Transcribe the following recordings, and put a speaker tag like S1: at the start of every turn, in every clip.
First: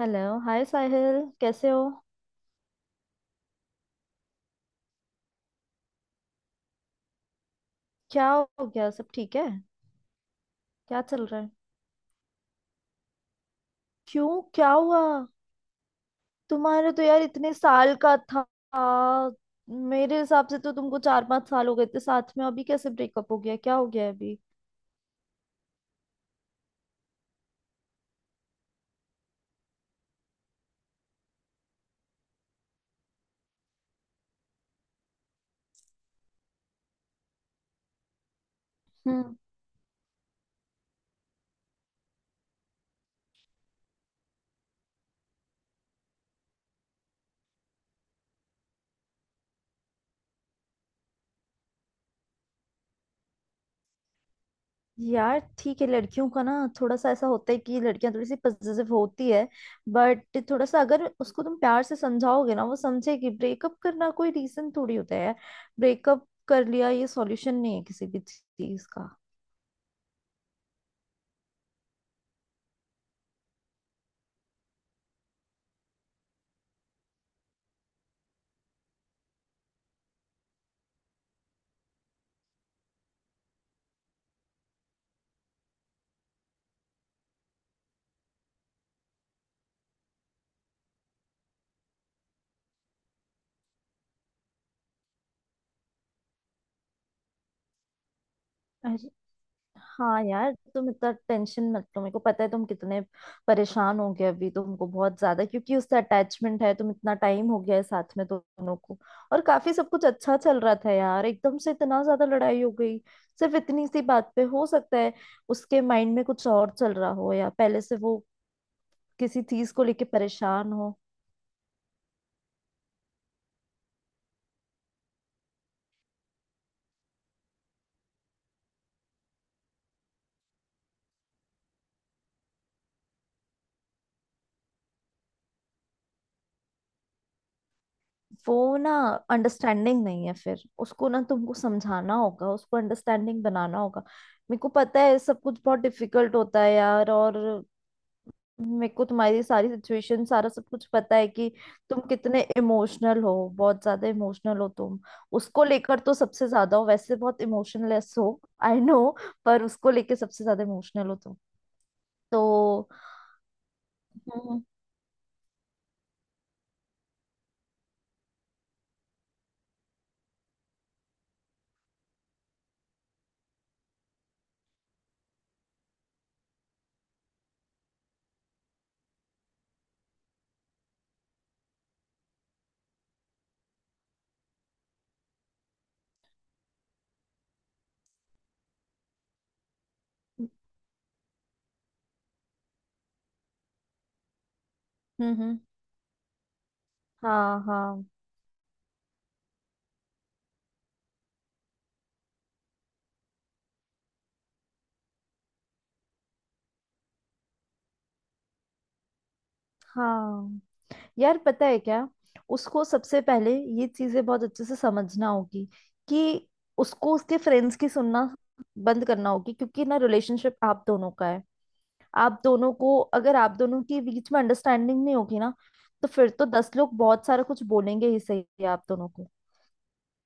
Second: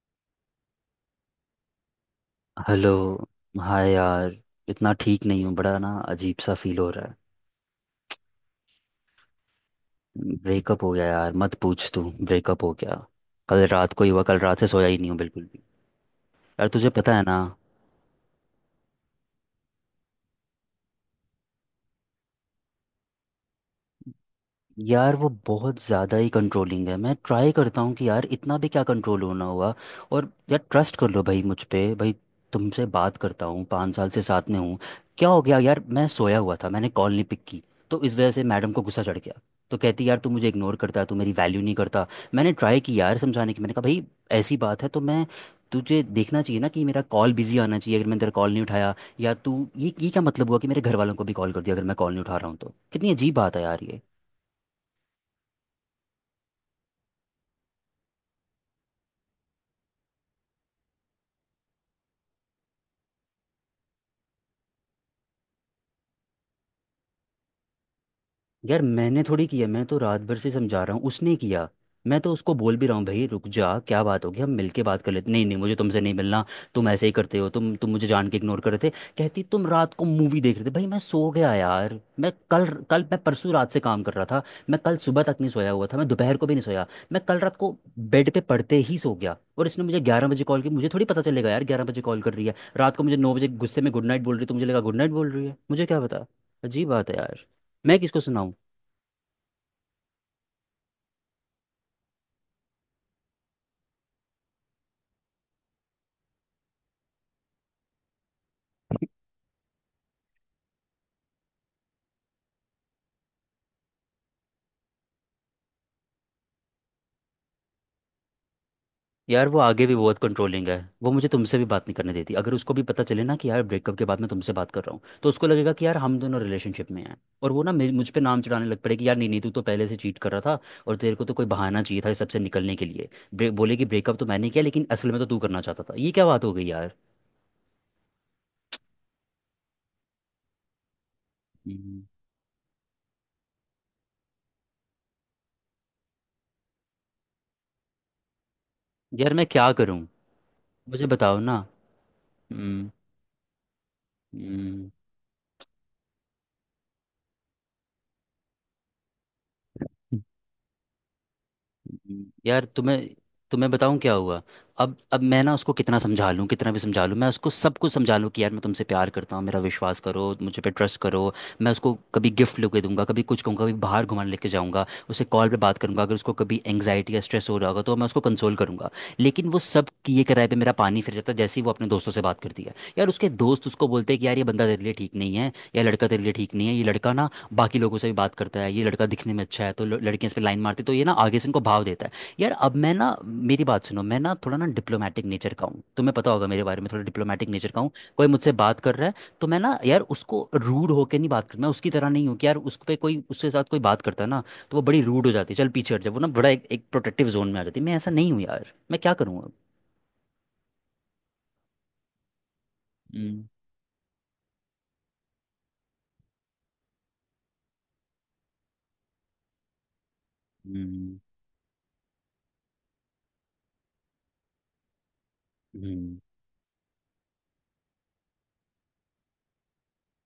S1: Hello. Hi Sahil, कैसे हो?
S2: Hello. Hi यार, इतना ठीक नहीं हूँ। बड़ा ना अजीब सा फील हो रहा है।
S1: क्या हो गया? सब ठीक है?
S2: ब्रेकअप हो
S1: क्या
S2: गया
S1: चल
S2: यार,
S1: रहा है?
S2: मत पूछ। तू ब्रेकअप हो गया, कल रात को ही हुआ। कल
S1: क्यों?
S2: रात से
S1: क्या
S2: सोया ही
S1: हुआ?
S2: नहीं हूँ बिल्कुल भी। यार तुझे
S1: तुम्हारे तो
S2: पता है
S1: यार
S2: ना,
S1: इतने साल का था। मेरे हिसाब से तो तुमको चार पांच साल हो गए थे साथ में। अभी कैसे ब्रेकअप हो गया? क्या हो गया है अभी?
S2: यार वो बहुत ज़्यादा ही कंट्रोलिंग है। मैं ट्राई करता हूँ कि यार इतना भी क्या कंट्रोल होना हुआ। और यार ट्रस्ट कर लो भाई, मुझ पे भाई। तुमसे बात करता हूँ, पाँच साल से साथ में हूँ। क्या हो गया यार, मैं सोया हुआ था, मैंने कॉल नहीं पिक की। तो इस वजह से मैडम को गुस्सा चढ़
S1: हम्म।
S2: गया। तो कहती यार तू मुझे इग्नोर करता है, तू मेरी वैल्यू नहीं करता। मैंने ट्राई की यार समझाने की, मैंने कहा भाई ऐसी बात है तो मैं, तुझे देखना चाहिए ना कि मेरा कॉल बिजी आना चाहिए अगर मैंने तेरा कॉल नहीं उठाया। या तू ये क्या मतलब हुआ कि मेरे घर वालों को भी कॉल कर दिया अगर मैं कॉल नहीं उठा रहा हूँ तो। कितनी अजीब बात है यार ये।
S1: यार ठीक है, लड़कियों का ना थोड़ा सा ऐसा होता है कि लड़कियां थोड़ी सी पजेसिव होती है। बट थोड़ा सा अगर उसको तुम प्यार से समझाओगे ना, वो समझेगी। ब्रेकअप करना कोई रीजन थोड़ी होता है यार। ब्रेकअप कर लिया, ये सॉल्यूशन नहीं है किसी भी
S2: यार
S1: चीज का।
S2: मैंने थोड़ी किया, मैं तो रात भर से समझा रहा हूँ, उसने किया। मैं तो उसको बोल भी रहा हूँ भाई रुक जा, क्या बात होगी, हम मिलके बात कर लेते। नहीं नहीं मुझे तुमसे नहीं मिलना, तुम ऐसे ही करते हो, तुम मुझे जान के इग्नोर कर रहे थे। कहती तुम रात को मूवी देख रहे थे। भाई मैं सो गया यार, मैं कल कल मैं परसों रात से काम कर रहा था। मैं कल सुबह तक नहीं सोया हुआ था, मैं दोपहर को भी नहीं सोया। मैं कल रात को बेड पे पड़ते ही सो गया और इसने मुझे ग्यारह बजे कॉल की। मुझे थोड़ी पता चलेगा यार ग्यारह बजे कॉल कर रही है रात को। मुझे नौ बजे गुस्से में गुड नाइट बोल रही है, तो मुझे लगा गुड नाइट बोल रही है, मुझे क्या पता। अजीब बात है यार, मैं किसको सुनाऊं।
S1: हाँ यार, तुम इतना टेंशन मत लो। मेरे को पता है तुम कितने परेशान हो गए अभी, तुमको बहुत ज्यादा क्योंकि उससे अटैचमेंट है। तुम इतना टाइम हो गया है साथ में दोनों को, और काफी सब कुछ अच्छा चल रहा था यार। एकदम से इतना ज्यादा लड़ाई हो गई सिर्फ इतनी सी बात पे। हो सकता है उसके माइंड में कुछ और चल रहा हो, या पहले से वो किसी
S2: यार वो
S1: चीज को
S2: आगे भी
S1: लेके
S2: बहुत कंट्रोलिंग
S1: परेशान
S2: है।
S1: हो।
S2: वो मुझे तुमसे भी बात नहीं करने देती। अगर उसको भी पता चले ना कि यार ब्रेकअप के बाद मैं तुमसे बात कर रहा हूँ, तो उसको लगेगा कि यार हम दोनों रिलेशनशिप में हैं। और वो ना मुझ पे नाम चढ़ाने लग पड़ेगी यार, नहीं नहीं तू तो पहले से चीट कर रहा था और तेरे को तो कोई बहाना चाहिए था इस सबसे निकलने के लिए। ब्रेक बोले कि ब्रेकअप तो मैंने किया लेकिन असल में तो तू करना चाहता था। ये क्या बात हो गई यार।
S1: वो ना अंडरस्टैंडिंग नहीं है, फिर उसको ना तुमको
S2: हम्म,
S1: समझाना होगा, उसको अंडरस्टैंडिंग बनाना होगा। मेरे को पता है सब कुछ बहुत डिफिकल्ट होता है यार, और मेरे को
S2: यार
S1: तुम्हारी
S2: मैं
S1: सारी
S2: क्या करूँ,
S1: सिचुएशन सारा सब कुछ
S2: मुझे
S1: पता है
S2: बताओ
S1: कि
S2: ना।
S1: तुम कितने
S2: हम्म।
S1: इमोशनल हो। बहुत ज्यादा इमोशनल हो
S2: हम्म।
S1: तुम, उसको लेकर तो सबसे ज्यादा हो। वैसे बहुत इमोशनलेस हो, आई नो, पर उसको लेके सबसे ज्यादा इमोशनल हो तुम।
S2: यार
S1: तो
S2: तुम्हें तुम्हें बताऊं क्या हुआ।
S1: हम्म।
S2: अब मैं ना उसको कितना समझा लूं, कितना भी समझा लूं, मैं उसको सब कुछ समझा लूं कि यार मैं तुमसे प्यार करता हूँ, मेरा विश्वास करो, मुझे पे ट्रस्ट करो। मैं उसको कभी गिफ्ट लेके दूंगा, कभी कुछ कहूँगा, कभी बाहर घुमाने लेके जाऊंगा। उसे कॉल पे बात करूंगा, अगर उसको कभी एंग्जाइटी या स्ट्रेस हो रहा होगा तो मैं उसको कंसोल करूंगा। लेकिन वो सब किए कराए पे मेरा पानी फिर जाता है जैसे ही वो अपने दोस्तों से बात करती है। यार उसके दोस्त उसको बोलते हैं कि यार ये बंदा तेरे लिए ठीक नहीं है, या लड़का तेरे लिए ठीक नहीं है, ये लड़का ना बाकी लोगों से भी बात करता है, ये लड़का दिखने में अच्छा है तो लड़कियां इस पे लाइन मारती, तो ये ना आगे से इनको भाव देता है। यार अब मैं ना, मेरी बात सुनो, मैं ना थोड़ा ना डिप्लोमेटिक
S1: हम्म
S2: नेचर
S1: हम्म,
S2: का हूँ, तुम्हें पता होगा मेरे बारे में, थोड़ा डिप्लोमेटिक
S1: हाँ
S2: नेचर का हूँ।
S1: हाँ
S2: कोई मुझसे बात कर रहा है तो मैं ना यार उसको रूड होकर नहीं बात करता। मैं उसकी तरह नहीं हूँ कि यार उस पे कोई, उसके साथ कोई बात करता है ना तो वो बड़ी रूड हो जाती है, चल पीछे हट जाए, वो ना बड़ा एक प्रोटेक्टिव जोन में आ जाती है। मैं ऐसा नहीं हूँ यार, मैं क्या करूँ अब।
S1: हाँ यार पता है क्या, उसको सबसे
S2: हम्म।
S1: पहले ये चीजें बहुत अच्छे से समझना होगी। कि उसको उसके फ्रेंड्स की सुनना बंद करना होगी, क्योंकि ना रिलेशनशिप आप दोनों
S2: हम्म।
S1: का है। आप दोनों को, अगर आप दोनों के बीच में अंडरस्टैंडिंग नहीं होगी ना, तो
S2: हम्म।
S1: फिर तो दस लोग बहुत सारा कुछ बोलेंगे ही, सही आप दोनों को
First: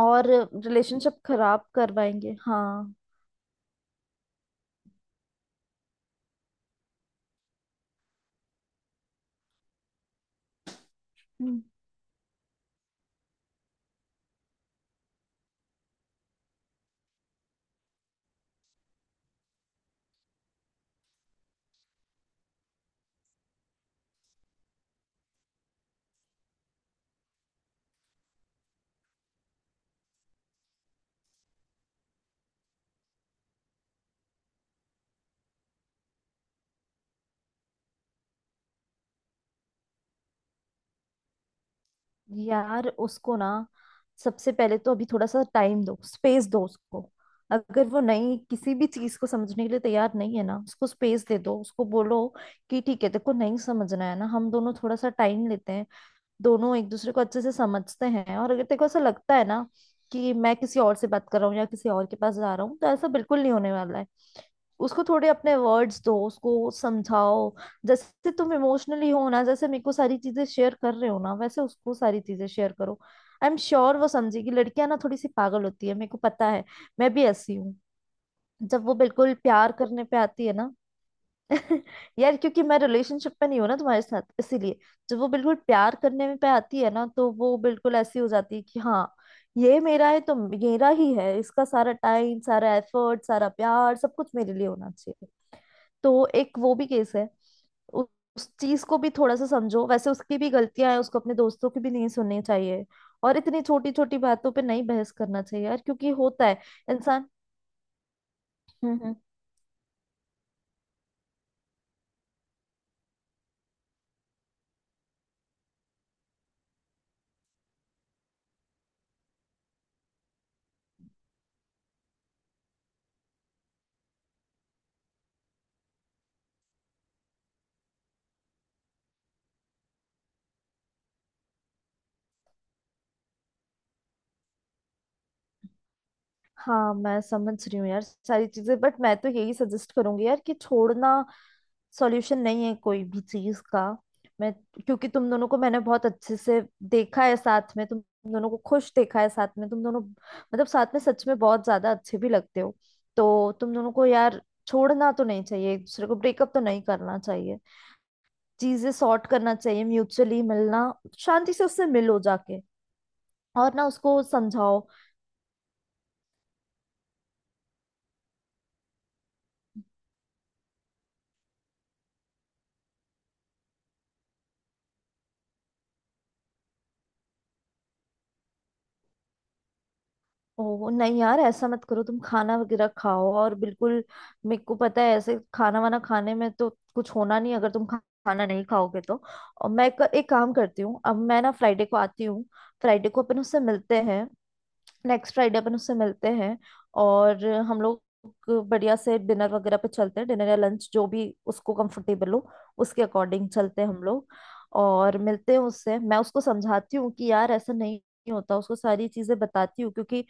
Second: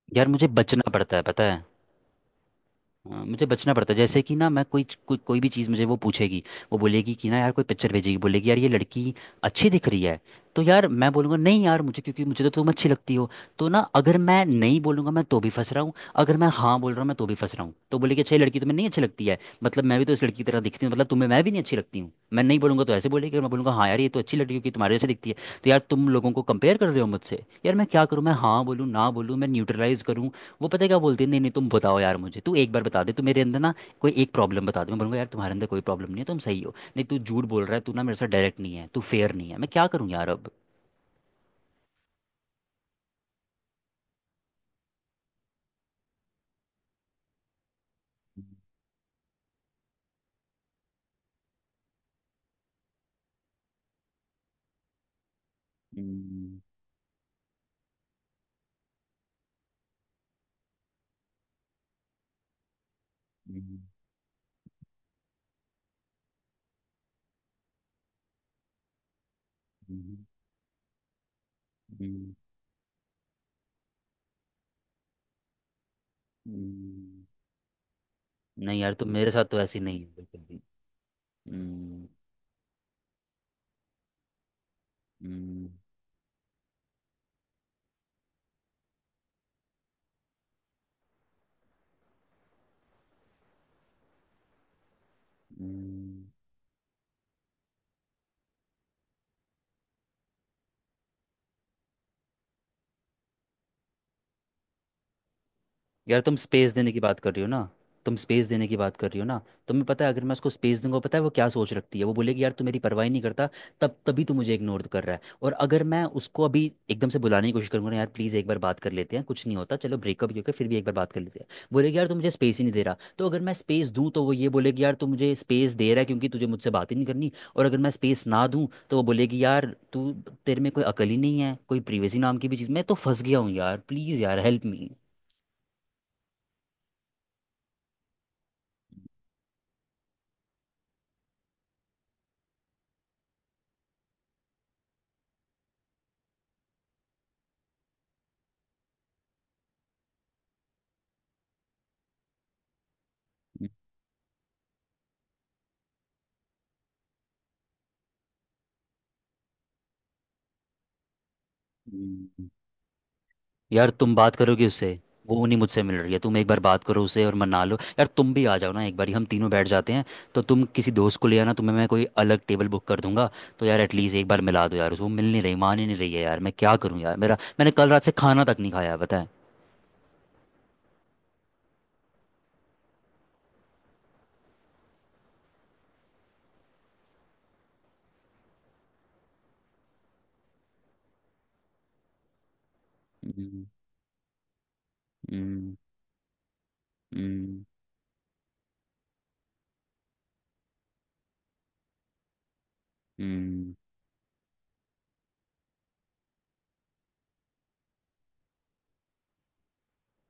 S1: और
S2: यार मुझे बचना पड़ता
S1: रिलेशनशिप
S2: है पता है।
S1: खराब करवाएंगे। हाँ।
S2: हाँ, मुझे बचना पड़ता है। जैसे कि ना मैं कोई कोई कोई भी चीज़, मुझे वो पूछेगी, वो बोलेगी कि ना यार कोई पिक्चर भेजेगी, बोलेगी यार ये लड़की अच्छी दिख रही है। तो यार मैं बोलूँगा
S1: हम्म,
S2: नहीं यार मुझे, क्योंकि मुझे तो तुम अच्छी लगती हो। तो ना अगर मैं नहीं बोलूँगा मैं तो भी फंस रहा हूँ, अगर मैं हाँ बोल रहा हूँ मैं तो भी फंस रहा हूँ। तो बोलेगी अच्छा ये लड़की तुम्हें नहीं अच्छी लगती है, मतलब मैं भी तो इस लड़की की तरह दिखती हूँ, मतलब तुम्हें मैं भी नहीं अच्छी लगती हूँ। मैं नहीं बोलूँगा तो ऐसे बोलेगी, और मैं बोलूँगा हाँ यार ये तो अच्छी लड़की क्योंकि तुम्हारे जैसे दिखती है, तो यार तुम लोगों को कंपेयर कर रहे हो मुझसे। यार मैं क्या करूँ, मैं हाँ बोलूँ, ना बोलूँ, मैं न्यूट्रलाइज करूँ। वो पता है क्या बोलती है, नहीं नहीं तुम बताओ यार मुझे, तू एक बार बता दे, तू मेरे अंदर ना कोई एक प्रॉब्लम बता दे। मैं बोलूंगा यार तुम्हारे अंदर कोई प्रॉब्लम नहीं है, तुम सही हो। नहीं तू झूठ बोल रहा है, तू ना मेरे साथ डायरेक्ट नहीं है, तू फेयर नहीं है। मैं क्या करूँ यार अब।
S1: यार उसको ना सबसे पहले तो अभी थोड़ा सा टाइम दो, स्पेस दो उसको। अगर वो नहीं, किसी भी चीज को समझने के लिए तैयार नहीं है ना, उसको स्पेस दे दो। उसको बोलो कि ठीक है, देखो नहीं समझना है ना, हम दोनों थोड़ा सा टाइम लेते हैं।
S2: हम्म।
S1: दोनों एक दूसरे को अच्छे से समझते हैं। और अगर तेरे को ऐसा लगता है ना कि मैं किसी और से बात कर रहा हूँ या किसी और के पास जा रहा हूँ, तो ऐसा बिल्कुल नहीं होने
S2: हम्म।
S1: वाला है। उसको थोड़े अपने वर्ड्स दो, उसको समझाओ। जैसे तुम इमोशनली हो ना, जैसे मेरे को सारी
S2: हम्म।
S1: चीजें शेयर कर रहे हो ना, वैसे उसको सारी
S2: हम्म।
S1: चीजें शेयर करो। आई एम श्योर वो समझेगी। लड़कियां ना थोड़ी सी पागल होती है, मेरे को पता है, मैं
S2: हम्म।
S1: भी ऐसी हूँ।
S2: नहीं
S1: जब
S2: यार
S1: वो
S2: तुम मेरे
S1: बिल्कुल
S2: साथ तो
S1: प्यार
S2: ऐसी नहीं
S1: करने
S2: है
S1: पे
S2: बिल्कुल
S1: आती है
S2: भी।
S1: ना।
S2: हम्म।
S1: यार क्योंकि मैं रिलेशनशिप में नहीं हूं ना तुम्हारे साथ, इसीलिए। जब वो बिल्कुल
S2: हम्म।
S1: प्यार करने में पे आती है ना, तो वो बिल्कुल ऐसी हो जाती है कि हाँ, ये मेरा है तो मेरा ही है। इसका सारा टाइम, सारा एफर्ट, सारा प्यार, सब कुछ मेरे लिए होना चाहिए।
S2: हम्म।
S1: तो एक वो भी केस है। उ- उस चीज को भी थोड़ा सा समझो। वैसे उसकी भी गलतियां हैं, उसको अपने दोस्तों की भी नहीं सुननी चाहिए, और इतनी छोटी छोटी बातों पे नहीं बहस करना चाहिए यार, क्योंकि
S2: यार तुम
S1: होता है
S2: स्पेस देने की बात
S1: इंसान।
S2: कर रही हो ना, तुम स्पेस देने की
S1: हम्म
S2: बात कर
S1: हम्म
S2: रही हो ना, तुम्हें पता है अगर मैं उसको स्पेस दूंगा, पता है वो क्या सोच रखती है। वो बोलेगी यार तू मेरी परवाह ही नहीं करता, तब तभी तू मुझे इग्नोर कर रहा है। और अगर मैं उसको अभी एकदम से बुलाने की कोशिश करूंगा ना, यार प्लीज़ एक बार बात कर लेते हैं, कुछ नहीं होता, चलो ब्रेकअप ही होकर फिर भी एक बार बात कर लेते हैं, बोलेगी यार तू मुझे स्पेस ही नहीं दे रहा। तो अगर मैं स्पेस दूँ तो वो ये बोलेगी यार तू मुझे स्पेस दे रहा है क्योंकि तुझे मुझसे बात ही नहीं करनी, और अगर मैं स्पेस ना दूँ तो वो बोलेगी यार तू, तेरे में कोई अकल ही नहीं है, कोई प्रिवेसी नाम की भी चीज़। मैं तो फंस गया हूँ यार, प्लीज़ यार हेल्प मी।
S1: हाँ मैं समझ रही हूँ यार सारी चीजें, बट मैं तो यही सजेस्ट करूंगी यार कि छोड़ना सॉल्यूशन नहीं है कोई भी चीज का। मैं, क्योंकि तुम दोनों को मैंने बहुत अच्छे से देखा है साथ में, तुम दोनों को खुश देखा है साथ में। तुम दोनों मतलब साथ में सच में बहुत ज्यादा अच्छे भी लगते हो। तो तुम दोनों को यार छोड़ना तो नहीं चाहिए एक दूसरे को, ब्रेकअप तो नहीं करना चाहिए। चीजें सॉर्ट करना चाहिए म्यूचुअली। मिलना, शांति से उससे मिलो
S2: हम्म।
S1: जाके, और ना
S2: यार तुम
S1: उसको
S2: बात करोगे
S1: समझाओ।
S2: उससे, वो नहीं मुझसे मिल रही है, तुम एक बार बात करो उसे और मना लो। यार तुम भी आ जाओ ना एक बार, हम तीनों बैठ जाते हैं, तो तुम किसी दोस्त को ले आना, तुम्हें मैं कोई अलग टेबल बुक कर दूंगा। तो यार एटलीस्ट एक बार मिला दो यार उसको, वो मिल नहीं रही, मान ही नहीं रही है। यार मैं क्या करूँ यार, मेरा, मैंने कल रात से खाना तक नहीं खाया पता है।
S1: ओ नहीं यार, ऐसा मत करो, तुम खाना वगैरह खाओ। और बिल्कुल, मेरे को पता है ऐसे खाना वाना खाने में तो कुछ होना नहीं, अगर तुम खाना नहीं खाओगे तो। और मैं एक काम करती हूँ, अब मैं ना फ्राइडे को आती हूँ, फ्राइडे को अपन उससे
S2: हम्म।
S1: मिलते हैं। नेक्स्ट फ्राइडे अपन
S2: हम्म।
S1: उससे मिलते हैं, और
S2: हम्म।
S1: हम लोग बढ़िया से डिनर वगैरह पे चलते हैं। डिनर या लंच, जो भी उसको कंफर्टेबल हो, उसके अकॉर्डिंग
S2: हम्म।
S1: चलते हैं हम लोग। और मिलते हैं उससे। मैं उसको समझाती हूँ कि यार ऐसा नहीं होता, उसको सारी चीजें बताती हूँ, क्योंकि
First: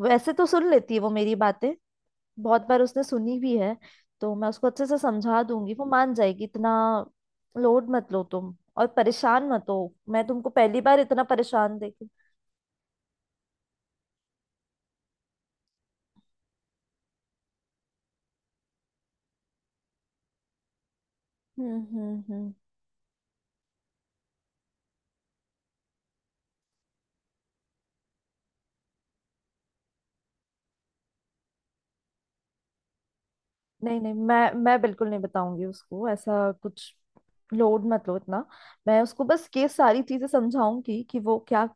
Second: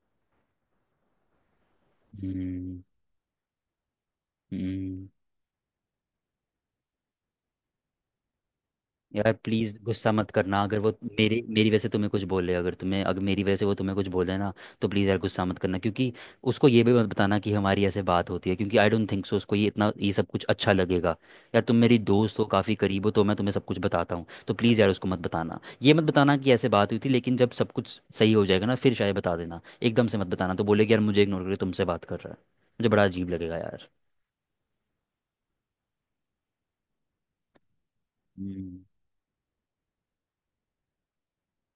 S1: वैसे तो सुन लेती है वो मेरी बातें, बहुत बार
S2: हम्म।
S1: उसने सुनी भी है। तो मैं उसको अच्छे से
S2: हम्म।
S1: समझा दूंगी, वो मान जाएगी। इतना लोड मत लो तुम, और
S2: यार
S1: परेशान मत
S2: प्लीज़
S1: हो।
S2: गुस्सा
S1: मैं
S2: मत
S1: तुमको
S2: करना, अगर
S1: पहली
S2: वो
S1: बार इतना
S2: मेरी मेरी
S1: परेशान
S2: वजह से तुम्हें
S1: देखी।
S2: कुछ बोले, अगर तुम्हें, अगर मेरी वजह से वो तुम्हें कुछ बोले ना, तो प्लीज़ यार गुस्सा मत करना। क्योंकि उसको ये भी मत बताना कि हमारी ऐसे बात होती है, क्योंकि आई डोंट थिंक सो उसको ये इतना, ये सब कुछ अच्छा लगेगा। यार तुम
S1: हम्म
S2: मेरी
S1: हम्म
S2: दोस्त हो,
S1: हम्म
S2: काफ़ी करीब हो, तो मैं तुम्हें सब कुछ बताता हूँ, तो प्लीज़ यार उसको मत बताना, ये मत बताना कि ऐसे बात हुई थी। लेकिन जब सब कुछ सही हो जाएगा ना फिर शायद बता देना, एकदम से मत बताना, तो बोले कि यार मुझे इग्नोर करके तुमसे बात कर रहा है। मुझे बड़ा अजीब लगेगा यार।
S1: नहीं नहीं, मैं बिल्कुल नहीं बताऊंगी उसको ऐसा कुछ। लोड मत लो इतना।
S2: हम्म।
S1: मैं उसको बस ये सारी चीजें समझाऊंगी कि वो क्या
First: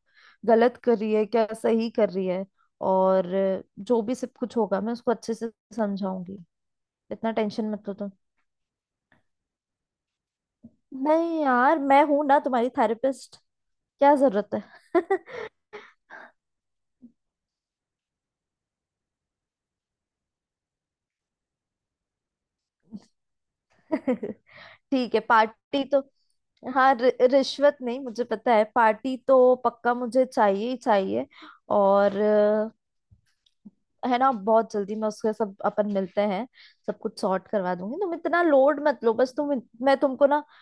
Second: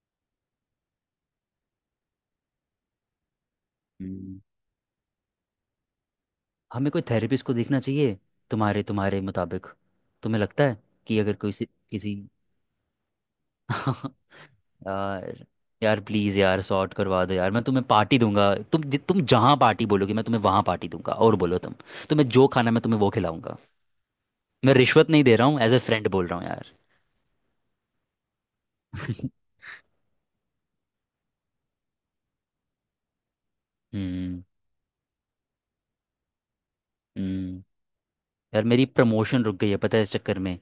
S1: गलत कर रही है, क्या सही कर रही है। और जो भी सब
S2: हम्म।
S1: कुछ होगा, मैं उसको अच्छे से समझाऊंगी।
S2: हमें कोई
S1: इतना
S2: थेरेपिस्ट को
S1: टेंशन
S2: देखना
S1: मत लो तुम।
S2: चाहिए, तुम्हारे तुम्हारे मुताबिक तुम्हें लगता है कि अगर
S1: नहीं
S2: कोई
S1: यार, मैं
S2: किसी
S1: हूं ना तुम्हारी थेरेपिस्ट, क्या जरूरत है।
S2: यार, यार प्लीज़ यार सॉर्ट करवा दो यार, मैं तुम्हें पार्टी दूंगा, तुम जहाँ पार्टी बोलोगे मैं तुम्हें वहाँ पार्टी दूंगा, और बोलो तुम, तुम्हें जो खाना मैं तुम्हें वो खिलाऊंगा। मैं रिश्वत
S1: ठीक है,
S2: नहीं दे रहा हूँ, एज ए
S1: पार्टी तो
S2: फ्रेंड बोल रहा हूँ यार।
S1: हाँ। रिश्वत नहीं, मुझे पता है, पार्टी तो पक्का मुझे चाहिए ही चाहिए। और है ना,
S2: हम्म।
S1: बहुत जल्दी मैं उसके सब, अपन मिलते हैं, सब कुछ सॉर्ट
S2: हम्म।
S1: करवा दूंगी। तुम इतना
S2: यार
S1: लोड
S2: मेरी
S1: मत लो बस,
S2: प्रमोशन रुक
S1: तुम
S2: गई है
S1: मैं
S2: पता है इस
S1: तुमको
S2: चक्कर
S1: ना।
S2: में।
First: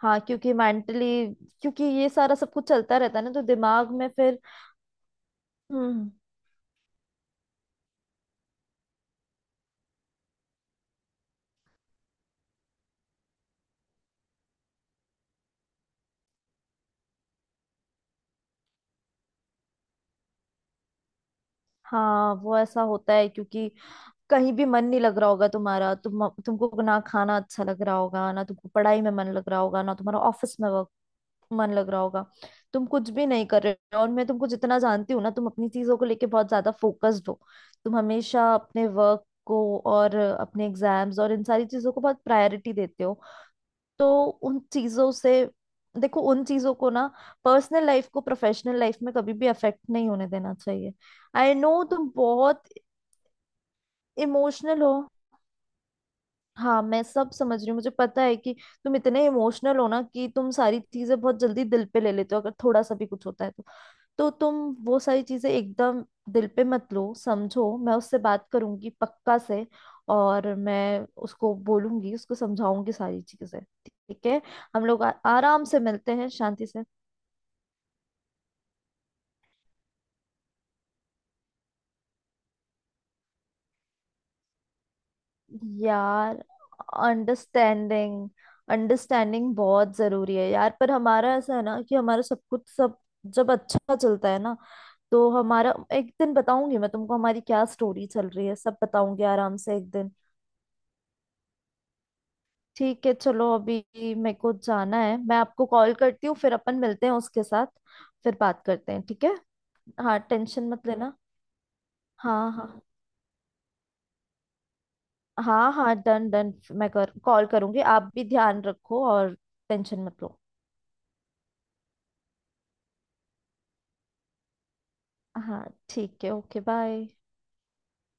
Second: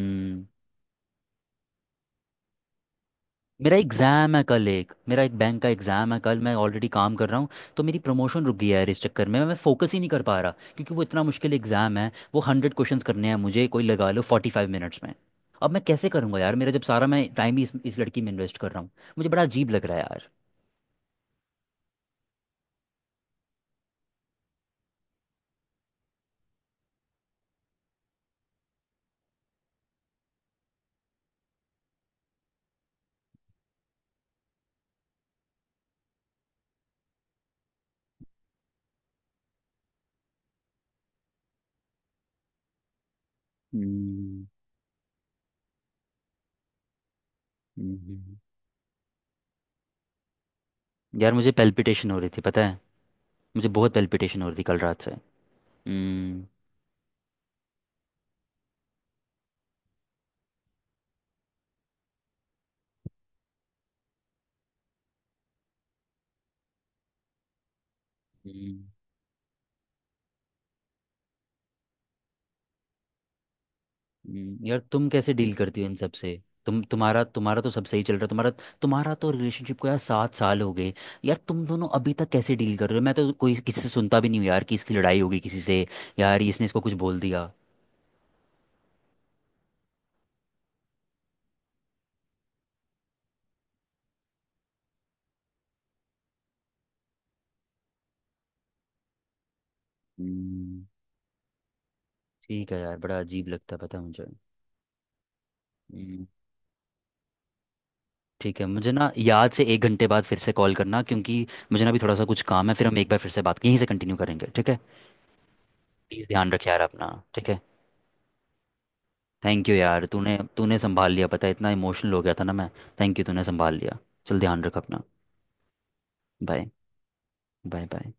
S1: हाँ, क्योंकि मेंटली, क्योंकि ये सारा सब कुछ चलता रहता है ना, तो
S2: मेरा
S1: दिमाग में
S2: एग्ज़ाम
S1: फिर।
S2: है कल, एक मेरा एक बैंक का
S1: हम्म।
S2: एग्ज़ाम है कल, मैं ऑलरेडी काम कर रहा हूँ। तो मेरी प्रमोशन रुक गई है यार इस चक्कर में, मैं फोकस ही नहीं कर पा रहा क्योंकि वो इतना मुश्किल एग्ज़ाम है। वो हंड्रेड क्वेश्चंस करने हैं मुझे कोई लगा लो फोर्टी फाइव मिनट्स में। अब मैं कैसे करूँगा यार, मेरा जब सारा मैं टाइम ही इस लड़की में इन्वेस्ट कर रहा हूँ। मुझे बड़ा अजीब लग रहा है यार।
S1: हाँ वो ऐसा होता है, क्योंकि कहीं भी मन नहीं लग रहा होगा तुम्हारा। तुम तुमको ना खाना अच्छा लग रहा होगा, ना तुमको पढ़ाई में मन लग रहा होगा, ना तुम्हारा ऑफिस में मन लग रहा होगा, तुम कुछ भी नहीं कर रहे हो। और मैं तुमको जितना जानती हूँ ना, तुम अपनी चीजों को लेके बहुत ज्यादा फोकस्ड हो। तुम हमेशा अपने वर्क को, और अपने एग्जाम्स, और इन सारी चीजों को बहुत प्रायोरिटी देते हो। तो
S2: हम्म।
S1: उन चीजों से, देखो उन चीजों को ना, पर्सनल लाइफ को
S2: हम्म,
S1: प्रोफेशनल लाइफ में कभी भी अफेक्ट नहीं होने देना चाहिए।
S2: यार मुझे
S1: आई नो, तुम
S2: पेल्पिटेशन हो रही थी पता
S1: बहुत
S2: है, मुझे बहुत पेल्पिटेशन हो रही थी कल
S1: इमोशनल हो।
S2: रात से। हम्म।
S1: हाँ मैं सब समझ रही हूँ, मुझे पता है कि तुम इतने इमोशनल हो ना, कि तुम सारी चीजें बहुत जल्दी दिल पे ले लेते हो। अगर थोड़ा सा भी कुछ होता है तो तुम वो सारी चीजें एकदम दिल पे मत लो। समझो, मैं उससे बात
S2: हम्म।
S1: करूंगी पक्का से। और मैं उसको बोलूंगी, उसको समझाऊंगी सारी चीजें ठीक है।
S2: यार
S1: हम लोग
S2: तुम कैसे डील
S1: आराम से
S2: करती हो इन
S1: मिलते
S2: सब
S1: हैं,
S2: से,
S1: शांति
S2: तुम
S1: से।
S2: तुम्हारा तुम्हारा तो सब सही चल रहा है, तुम्हारा तुम्हारा तो रिलेशनशिप को यार सात साल हो गए। यार तुम दोनों अभी तक कैसे डील कर रहे हो, मैं तो कोई किसी से सुनता भी नहीं हूँ यार कि इसकी लड़ाई होगी किसी से, यार
S1: यार
S2: इसने इसको कुछ बोल दिया।
S1: अंडरस्टैंडिंग अंडरस्टैंडिंग बहुत जरूरी है यार। पर हमारा ऐसा है ना कि हमारा सब कुछ सब, जब अच्छा चलता है ना, तो हमारा, एक दिन बताऊंगी मैं तुमको हमारी क्या स्टोरी चल रही है, सब बताऊंगी आराम से एक दिन।
S2: हम्म, ठीक है यार,
S1: ठीक है,
S2: बड़ा
S1: चलो
S2: अजीब लगता
S1: अभी
S2: है पता है मुझे।
S1: मेरे को जाना है। मैं आपको कॉल
S2: हम्म,
S1: करती हूँ, फिर अपन मिलते हैं उसके साथ, फिर
S2: ठीक
S1: बात
S2: है। मुझे
S1: करते हैं
S2: ना
S1: ठीक है।
S2: याद से एक घंटे
S1: हाँ
S2: बाद फिर से
S1: टेंशन
S2: कॉल
S1: मत
S2: करना,
S1: लेना।
S2: क्योंकि मुझे ना अभी थोड़ा सा कुछ
S1: हाँ
S2: काम है,
S1: हाँ
S2: फिर हम एक बार फिर से बात यहीं से कंटिन्यू करेंगे ठीक है।
S1: हाँ हाँ
S2: प्लीज़
S1: डन
S2: ध्यान
S1: डन।
S2: रख यार
S1: मैं
S2: अपना।
S1: कर कॉल
S2: ठीक है।
S1: करूंगी, आप भी ध्यान रखो, और
S2: थैंक यू यार,
S1: टेंशन मत
S2: तूने
S1: लो।
S2: तूने संभाल लिया पता है, इतना इमोशनल हो गया था ना मैं। थैंक यू, तूने संभाल लिया। चल ध्यान रख अपना।
S1: हाँ ठीक है, okay
S2: bye.
S1: Bye.
S2: Bye bye.